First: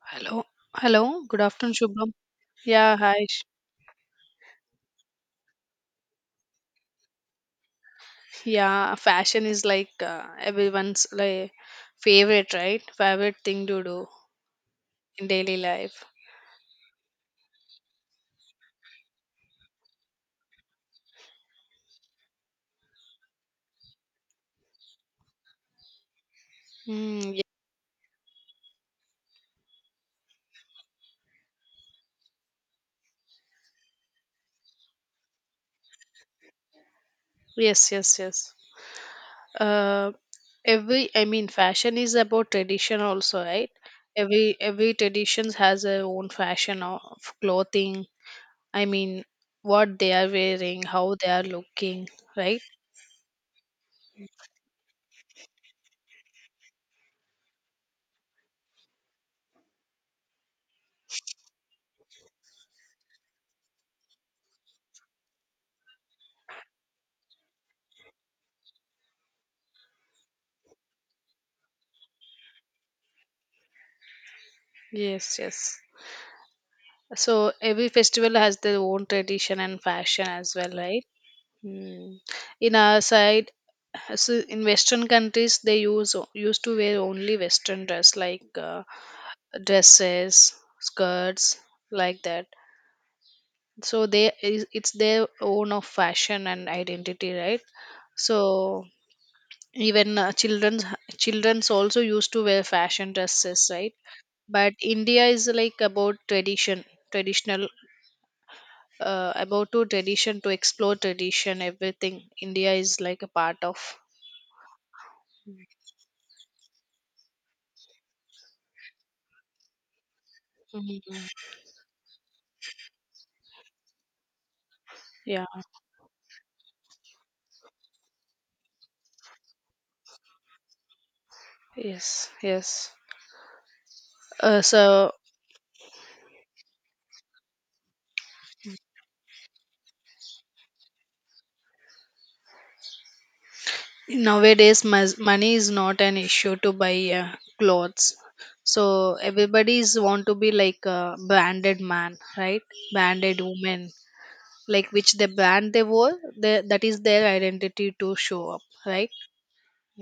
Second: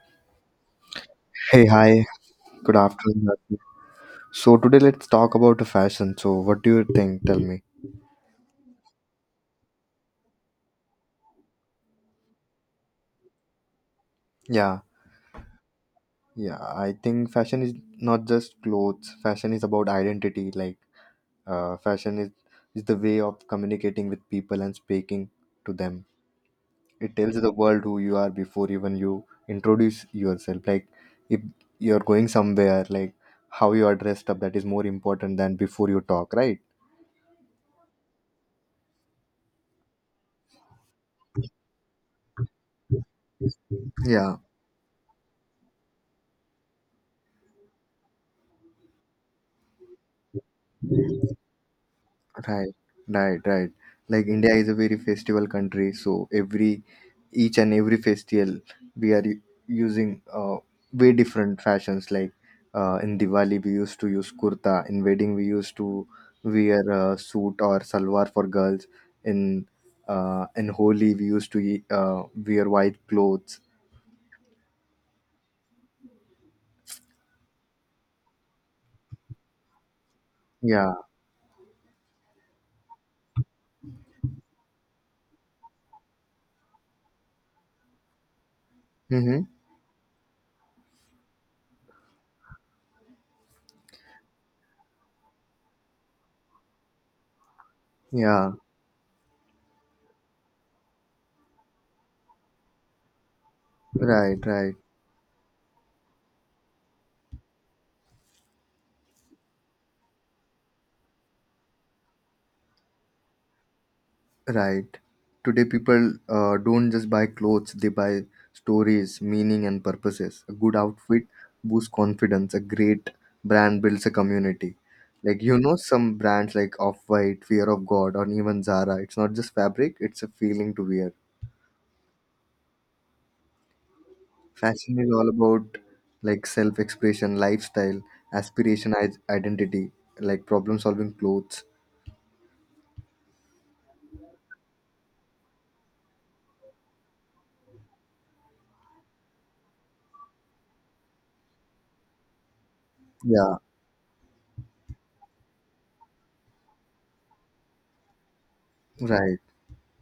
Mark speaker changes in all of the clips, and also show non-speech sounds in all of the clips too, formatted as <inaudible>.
Speaker 1: Hello. Hello. Good
Speaker 2: Hey,
Speaker 1: afternoon,
Speaker 2: hi.
Speaker 1: Shubham.
Speaker 2: Good
Speaker 1: Yeah, hi.
Speaker 2: afternoon, Rajeev. So today let's talk about the fashion. So what do you think? Tell me.
Speaker 1: Yeah, fashion is like everyone's like favorite, right? Favorite thing to do
Speaker 2: Yeah,
Speaker 1: in daily life.
Speaker 2: yeah. I think fashion is not just clothes. Fashion is about identity. Like, fashion is the way of communicating with people and speaking to them. It
Speaker 1: Mm,
Speaker 2: tells
Speaker 1: ye-
Speaker 2: the world who you are before even you introduce yourself. Like, if you're going somewhere, like how you are dressed up, that is more important than before you talk, right?
Speaker 1: yes, yes, yes. Uh, every I mean, fashion is about tradition also, right?
Speaker 2: Yeah.
Speaker 1: Every tradition has their own fashion of clothing. I mean, what they are wearing, how they are looking, right?
Speaker 2: Right, right, right. Like India is a very festival country, so every each and every festival we are using way different fashions. Like, in Diwali we used to use kurta, in wedding we used to wear a suit or salwar for girls. In in Holi we used to wear white clothes.
Speaker 1: Yes, yes. So every festival has their own tradition and fashion as well, right?
Speaker 2: Yeah.
Speaker 1: Hmm. In our side, so in Western countries, they used to wear only Western dress like
Speaker 2: Mm-hmm.
Speaker 1: dresses, skirts, like that. So it's their own of fashion and identity, right?
Speaker 2: Yeah.
Speaker 1: So even children's also used to wear fashion dresses, right?
Speaker 2: Right.
Speaker 1: But
Speaker 2: Right.
Speaker 1: india is like about tradition traditional about to tradition to explore tradition everything india is like a part of.
Speaker 2: Right. Today, people don't just buy clothes, they buy stories, meaning, and purposes. A good outfit
Speaker 1: Mhm.
Speaker 2: boosts confidence. A great brand builds a community. Like,
Speaker 1: Yeah,
Speaker 2: some brands like Off White, Fear of God, or even Zara, it's not just fabric, it's a feeling to wear.
Speaker 1: yes, yes. uh,
Speaker 2: Fashion is
Speaker 1: so
Speaker 2: all about, like, self expression, lifestyle, aspiration, identity, like problem solving clothes.
Speaker 1: nowadays money is not an issue to buy clothes, so everybody's want to be like a branded man, right? Branded
Speaker 2: Yeah,
Speaker 1: woman, like which the brand they wore, the, that is their identity to show up, right?
Speaker 2: right.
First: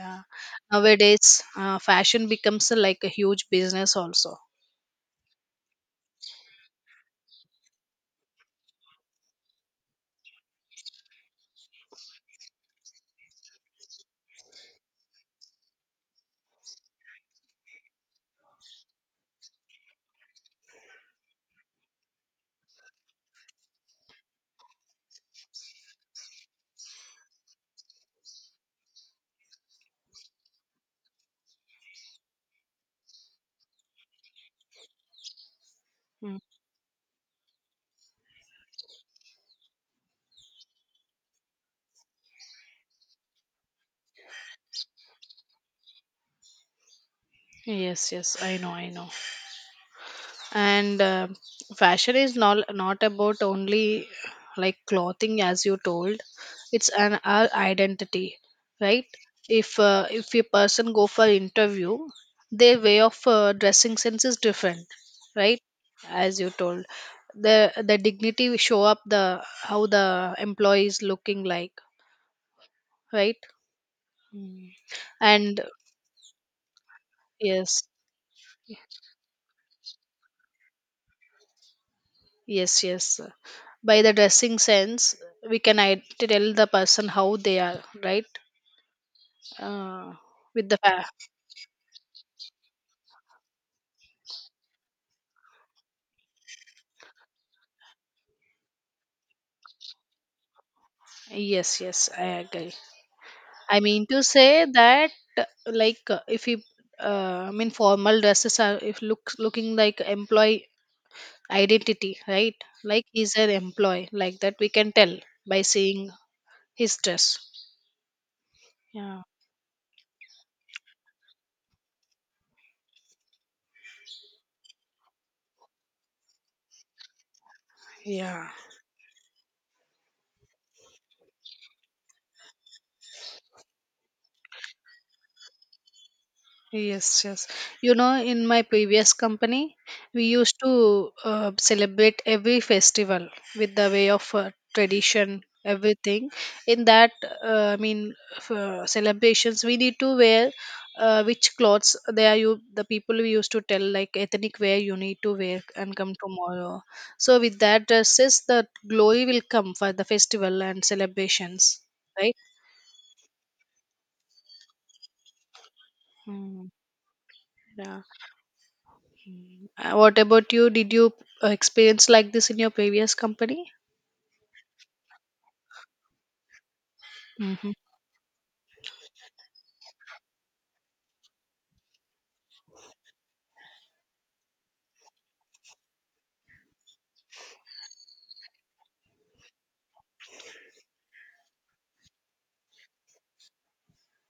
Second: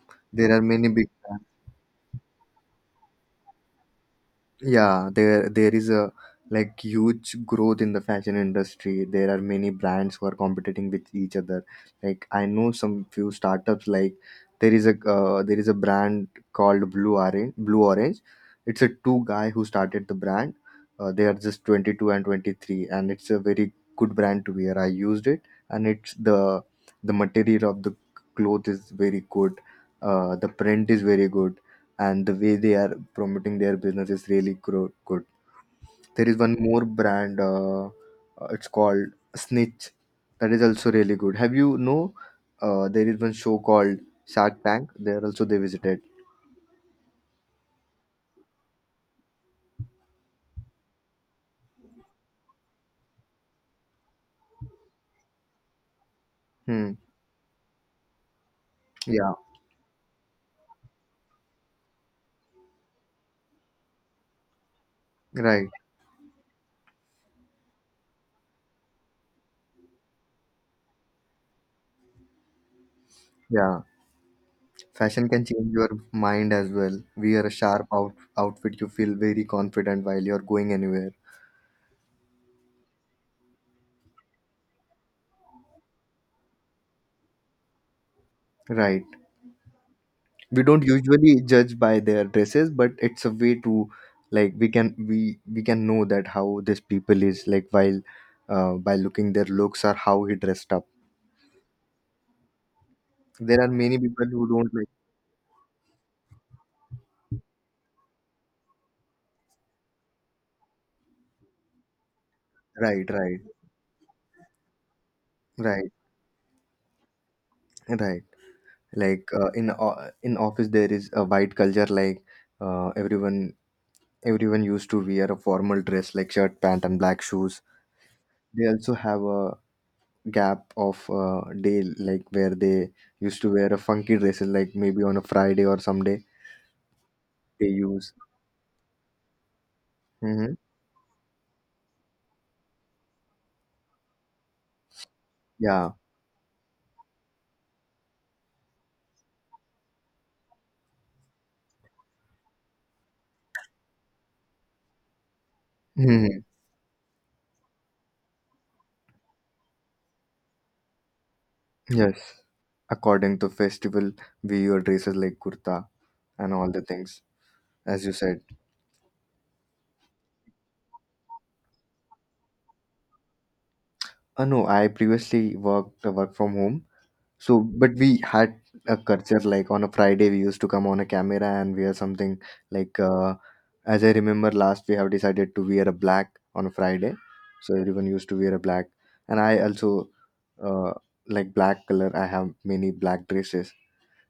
Speaker 1: Yeah.
Speaker 2: There are many big
Speaker 1: Nowadays
Speaker 2: brands.
Speaker 1: fashion becomes like a huge business also.
Speaker 2: Yeah, there is a, like, huge growth in the fashion industry. There are many brands who are competing with each other. Like, I know some few startups. Like, there is a brand called Blue Orange. It's a two guy who started the brand. They are just 22 and 23, and it's a very good brand to wear. I used it, and it's the material of the cloth is very good. The print is very good, and the way they are promoting their business is really good. There is one more brand, it's called Snitch. That is also really good. Have you know? There is one show called Shark Tank. There also they visited.
Speaker 1: Yes, yes, I know, I know. And fashion is not about only like clothing, as you told. It's
Speaker 2: Hmm.
Speaker 1: an our identity, right?
Speaker 2: Yeah.
Speaker 1: If a person go for interview, their way of dressing sense is different, right?
Speaker 2: Right.
Speaker 1: As you told, the dignity we show up the how the employee is looking like, right?
Speaker 2: Yeah. Fashion can
Speaker 1: And
Speaker 2: change your mind as well. Wear a
Speaker 1: yes,
Speaker 2: sharp outfit. You feel very confident while you're going anywhere.
Speaker 1: yes, yes. By the dressing sense, tell the person how they are, right?
Speaker 2: Right.
Speaker 1: Uh,
Speaker 2: We
Speaker 1: with the
Speaker 2: don't
Speaker 1: fa-
Speaker 2: usually judge by their dresses, but it's a way to, like, we can know that how this people is like, while by looking their looks or how he dressed up.
Speaker 1: yes, yes, I agree.
Speaker 2: There are
Speaker 1: I
Speaker 2: many
Speaker 1: mean to
Speaker 2: people who
Speaker 1: say
Speaker 2: don't like.
Speaker 1: that, like, if you, I mean, formal dresses are if looks looking like employee identity, right?
Speaker 2: Right,
Speaker 1: Like he's
Speaker 2: right,
Speaker 1: an employee, like that we can tell by
Speaker 2: right,
Speaker 1: seeing his dress.
Speaker 2: right.
Speaker 1: Yeah,
Speaker 2: Like, in office there is a white culture. Like, uh, everyone everyone used to wear a formal dress like shirt pant and black shoes.
Speaker 1: yeah.
Speaker 2: They also have a gap of day, like where they used to wear a funky dresses like maybe on a Friday or someday
Speaker 1: Yes, yes.
Speaker 2: they
Speaker 1: You
Speaker 2: use.
Speaker 1: know, in my previous company, we
Speaker 2: Hmm.
Speaker 1: used to celebrate every festival with the way of tradition,
Speaker 2: Yeah.
Speaker 1: everything. In that, I mean, for celebrations, we need to wear which clothes they are. You, the people we used to tell like ethnic wear you need to wear and come
Speaker 2: Hmm.
Speaker 1: tomorrow. So with that dresses, the glory will come for the festival and celebrations,
Speaker 2: Yes.
Speaker 1: right?
Speaker 2: According to festival we wear dresses like kurta and
Speaker 1: Mm,
Speaker 2: all the things,
Speaker 1: yeah.
Speaker 2: as you said.
Speaker 1: What about you? Did you experience like this in your previous company?
Speaker 2: No, I previously work from home. So,
Speaker 1: Hmm.
Speaker 2: but we had a culture like on a Friday, we used to come on a camera and wear something like, as I remember last, we have decided to wear a black on a Friday. So, everyone used to wear a black. And I also, uh, like black color. I have many black dresses,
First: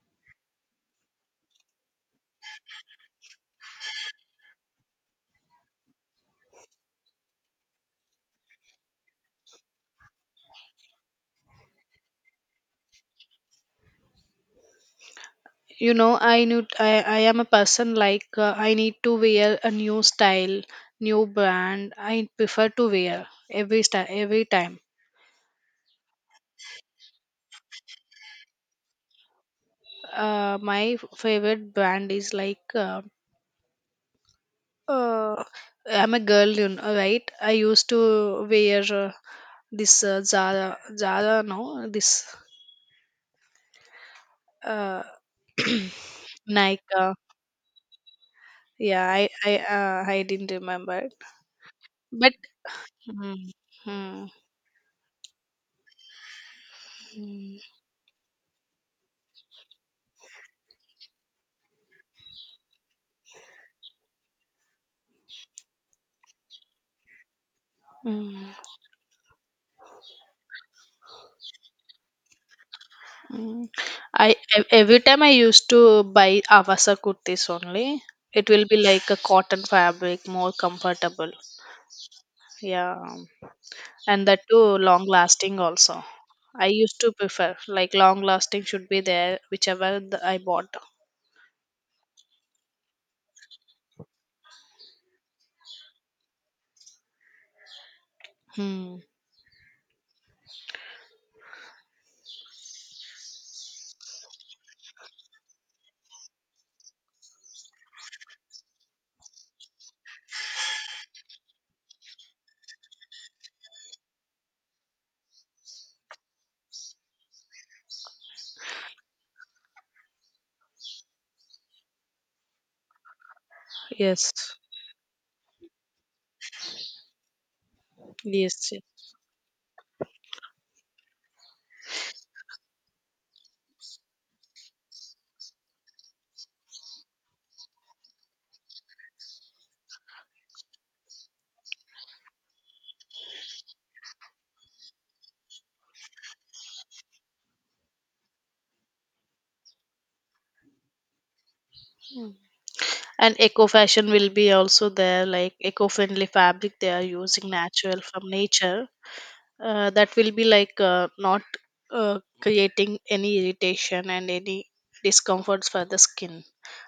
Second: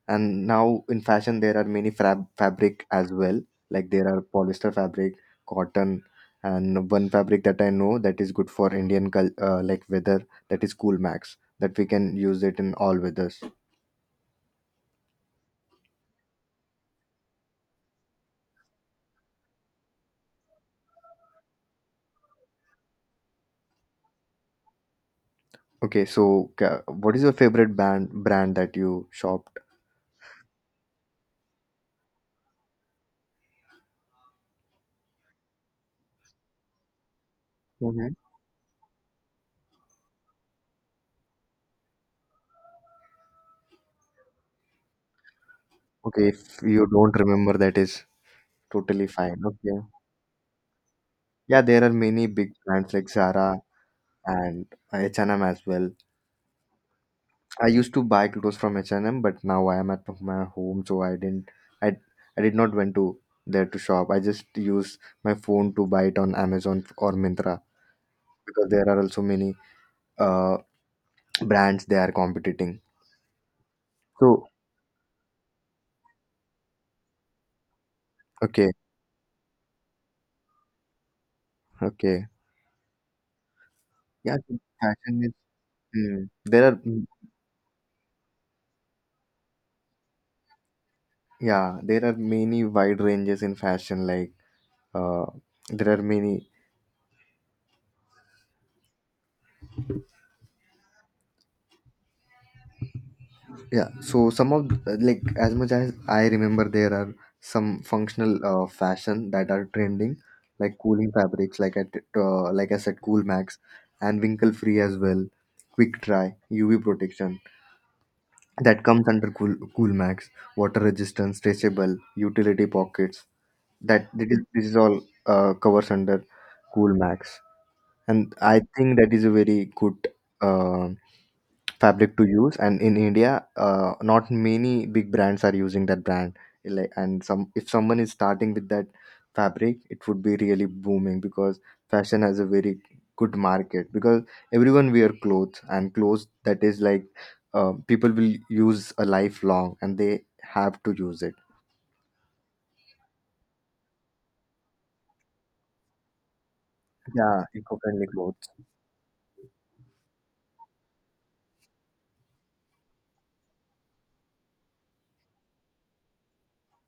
Speaker 2: and now in fashion there are many fabric as well. Like, there are polyester fabric, cotton, and one fabric that I know that is good for Indian like weather, that is Cool Max, that we can use it in all weathers.
Speaker 1: You know, I am a person like I need to wear a new style, new brand. I prefer to wear every style every time.
Speaker 2: Okay, so what is your favorite band brand that you shopped?
Speaker 1: My favorite brand is like uh, I'm a girl, you know, right? I used to
Speaker 2: Hmm.
Speaker 1: wear this zara no, this uh,
Speaker 2: Okay, if
Speaker 1: Nike,
Speaker 2: you don't remember, that is totally
Speaker 1: yeah, i
Speaker 2: fine.
Speaker 1: i
Speaker 2: Okay.
Speaker 1: I didn't remember,
Speaker 2: Yeah, there are many
Speaker 1: but
Speaker 2: big brands like
Speaker 1: mhm,
Speaker 2: Zara
Speaker 1: mhm,
Speaker 2: and H&M as well. I used to buy clothes from H&M, but now I am at my home, so I didn't. I I did not went to there to shop. I just use my phone to buy it on Amazon or Myntra
Speaker 1: mhm,
Speaker 2: because there are also many uh brands they are competing.
Speaker 1: mhm. I
Speaker 2: So
Speaker 1: every time I used to buy Avasa kurtis only. It will
Speaker 2: okay,
Speaker 1: be like a cotton fabric, more comfortable.
Speaker 2: okay,
Speaker 1: Yeah, and
Speaker 2: yeah,
Speaker 1: that
Speaker 2: so
Speaker 1: too long
Speaker 2: fashion is.
Speaker 1: lasting also.
Speaker 2: mm,
Speaker 1: I
Speaker 2: there are,
Speaker 1: used to prefer like long lasting should be there whichever the, I bought.
Speaker 2: yeah, there are many wide ranges in fashion. Like, uh, there are many.
Speaker 1: Hmm.
Speaker 2: Yeah, so some of, like, as much as I remember, there are some functional, fashion that are trending, like cooling fabrics, like like I said, Cool Max, and wrinkle free as well. Quick dry, UV protection, that comes under Cool Max, water resistant, stretchable, utility pockets. That that is
Speaker 1: Yes.
Speaker 2: this is all, covers under Cool Max, and I
Speaker 1: Yes. Yes.
Speaker 2: think that is a very good, uh, fabric to use. And in India, not many big brands are using that brand. Like, and some, if someone is starting with that fabric, it would be really booming because fashion has a very good market because everyone wear clothes and clothes that is like, people will use a lifelong and they have to use it.
Speaker 1: And eco fashion will be also there, like eco friendly fabric they are
Speaker 2: Yeah,
Speaker 1: using natural
Speaker 2: eco-friendly
Speaker 1: from
Speaker 2: clothes.
Speaker 1: nature. That will be like not creating any irritation and any discomforts for the skin,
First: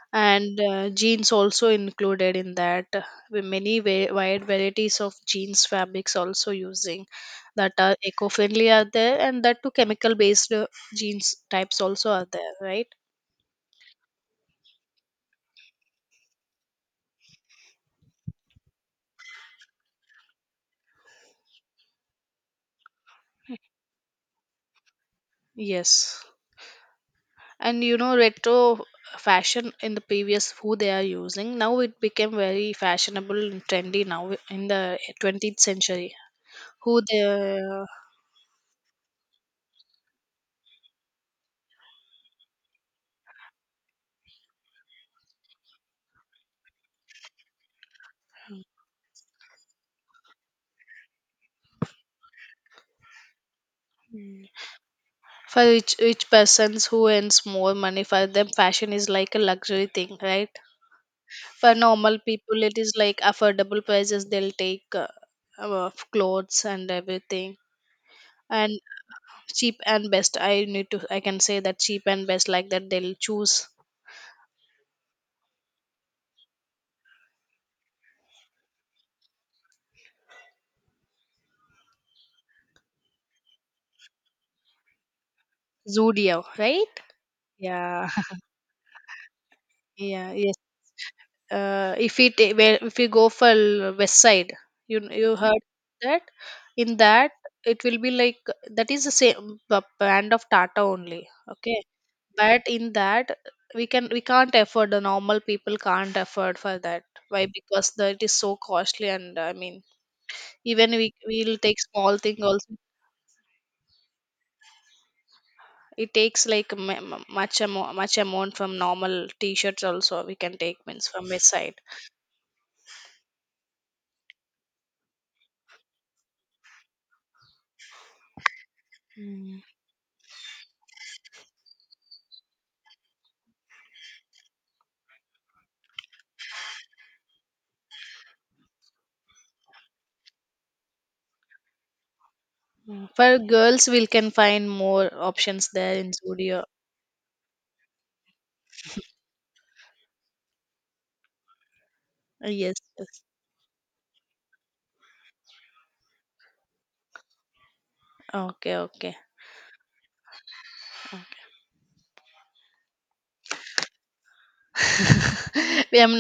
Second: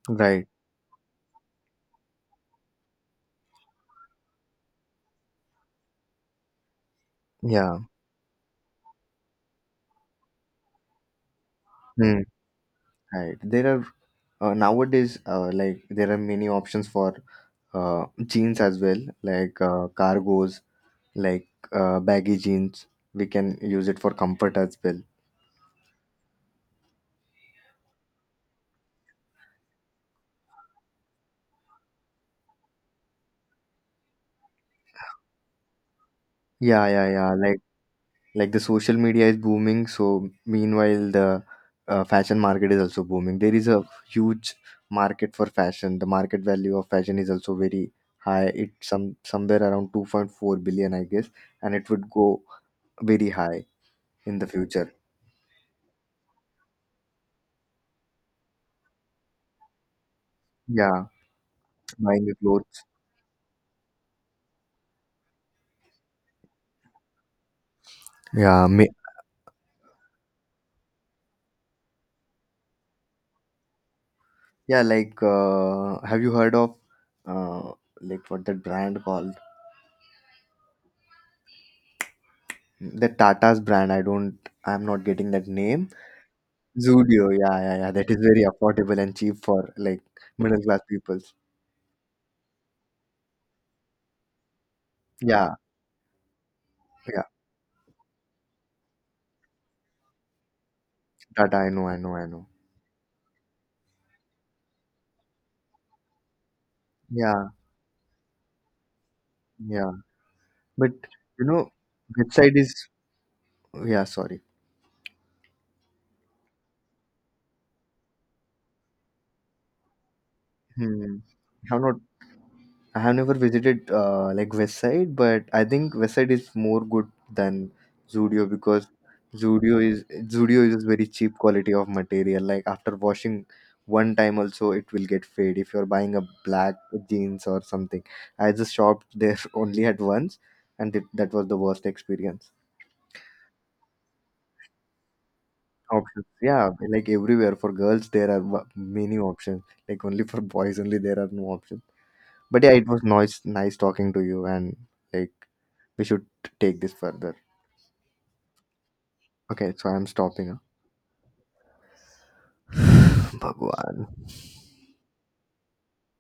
Speaker 2: Right.
Speaker 1: and jeans also included in that, with many wide varieties of jeans fabrics also using, that
Speaker 2: Yeah.
Speaker 1: are eco-friendly are there, and that too chemical based, jeans types also
Speaker 2: Hmm.
Speaker 1: are there, right?
Speaker 2: Right. There are nowadays, like, there are many options for, jeans as well, like, cargos, like, baggy jeans. We can use it for comfort as well.
Speaker 1: Yes. And you know, retro fashion in the previous who they are using now, it became very fashionable and trendy now in the 20th century
Speaker 2: Yeah,
Speaker 1: who
Speaker 2: yeah, yeah. Like
Speaker 1: they.
Speaker 2: like the social media is booming, so meanwhile the, fashion market is also booming. There is a huge market for fashion. The market value of fashion is also very high. It's somewhere around 2.4 billion, I guess, and it would go very high in the future.
Speaker 1: For each persons who earns more money, for them fashion is like a luxury thing, right?
Speaker 2: Yeah.
Speaker 1: For normal
Speaker 2: Buying the
Speaker 1: people it
Speaker 2: clothes.
Speaker 1: is like affordable prices they'll take, of clothes and everything.
Speaker 2: Yeah,
Speaker 1: And
Speaker 2: me.
Speaker 1: cheap and best, I need to I can say that cheap and best like that, they'll choose.
Speaker 2: Yeah, like, have you heard of, uh, like, what that brand called? The Tata's brand. I don't. I'm not getting that name.
Speaker 1: Zudio, right?
Speaker 2: Zudio. Yeah, yeah, yeah.
Speaker 1: Yeah.
Speaker 2: That is very affordable and cheap for
Speaker 1: <laughs>
Speaker 2: like
Speaker 1: Yeah.
Speaker 2: middle class peoples.
Speaker 1: If it where, if you go for west side, you
Speaker 2: Yeah,
Speaker 1: heard that. In
Speaker 2: yeah.
Speaker 1: that, it will be like, that is the same brand of tata only,
Speaker 2: Tata. I
Speaker 1: okay?
Speaker 2: know. I know. I know.
Speaker 1: But in that we can't afford, the normal people can't afford for that. Why?
Speaker 2: Yeah,
Speaker 1: Because the, it is so costly, and I mean,
Speaker 2: yeah. But,
Speaker 1: even we
Speaker 2: you
Speaker 1: we'll
Speaker 2: know,
Speaker 1: take small thing
Speaker 2: website is.
Speaker 1: also.
Speaker 2: Yeah. Sorry.
Speaker 1: It takes like much amount from normal. T-shirts also we can take, means
Speaker 2: Hmm.
Speaker 1: from west side.
Speaker 2: I'm not I have never visited, like, West Side, but I think West Side is more good than Zudio because Zudio is Zudio is very cheap quality of material. Like after washing one time, also it will get fade. If you're buying a black jeans or something, I just shopped there <laughs> only at once, and it, that was the worst experience.
Speaker 1: Mm, for girls, we can find more options there in
Speaker 2: Options,
Speaker 1: Zudio.
Speaker 2: yeah, like everywhere for girls there are many options. Like only for boys, only there are no options. But yeah,
Speaker 1: Yes,
Speaker 2: it was
Speaker 1: yes.
Speaker 2: nice, nice talking to you and like. We should take this further.
Speaker 1: Okay, okay.
Speaker 2: Okay, so I'm stopping. Huh? <sighs> <laughs> Bhagwan.
Speaker 1: <laughs> We am